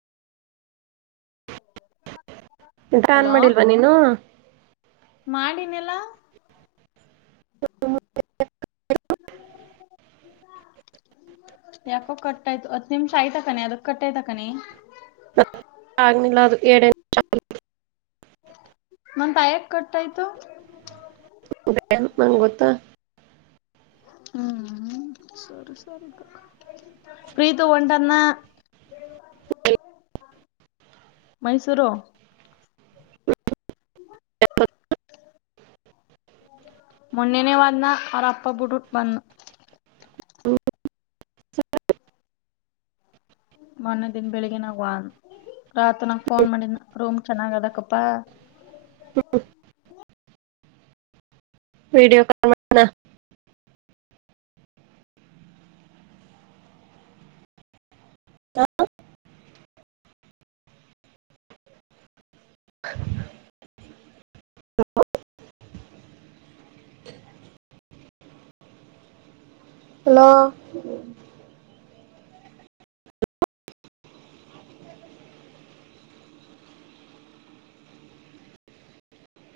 [unintelligible] net on ಮಾಡಿಲ್ವಾ ನೀನು ಮಾಡಿನೆಲ್ಲಾ [unintelligible] ಯಾಕೋ ಕಟಾಯ್ತು ಹತ್ ನಿಮಿಷ ಆಯ್ತಕಾನೆ ಅದಕ್ ಕಟಾಯ್ತಕಾನೆ ಆಗ್ನೀ ಲದು ಏಡೆ [inaudible] ಮತಯಕ್ ಕಟ್ಟಾಯ್ತು ನಂಗ ಗೊತ್ತಾ ಹ್ಮ ಸರಿ ಸರಿ ಪ್ರೀತು ಹೊಟನ್ನ ಮೈಸೂರು ಮೊನ್ನೆನೇ ಹೊದ್ನ ಅವರಪ್ಪ ಬುಟ್ಟುಬಾನ್ ಮೊನ್ನೆ ದನ್ ಬೆಳಿಗ್ಗಿನಾಗುವ ರಾತ್ ನಂಗ ಫೋನ್ ಮಾಡಿದ ರೂಮ್ ಚೆನ್ನಾಗ್ ಅದಕಪ್ಪಾ ಹ್ಮ ವಿಡಿಯೋ ಕಲ್ ಮಾಡ ಹ [unintelligible] ಲೋ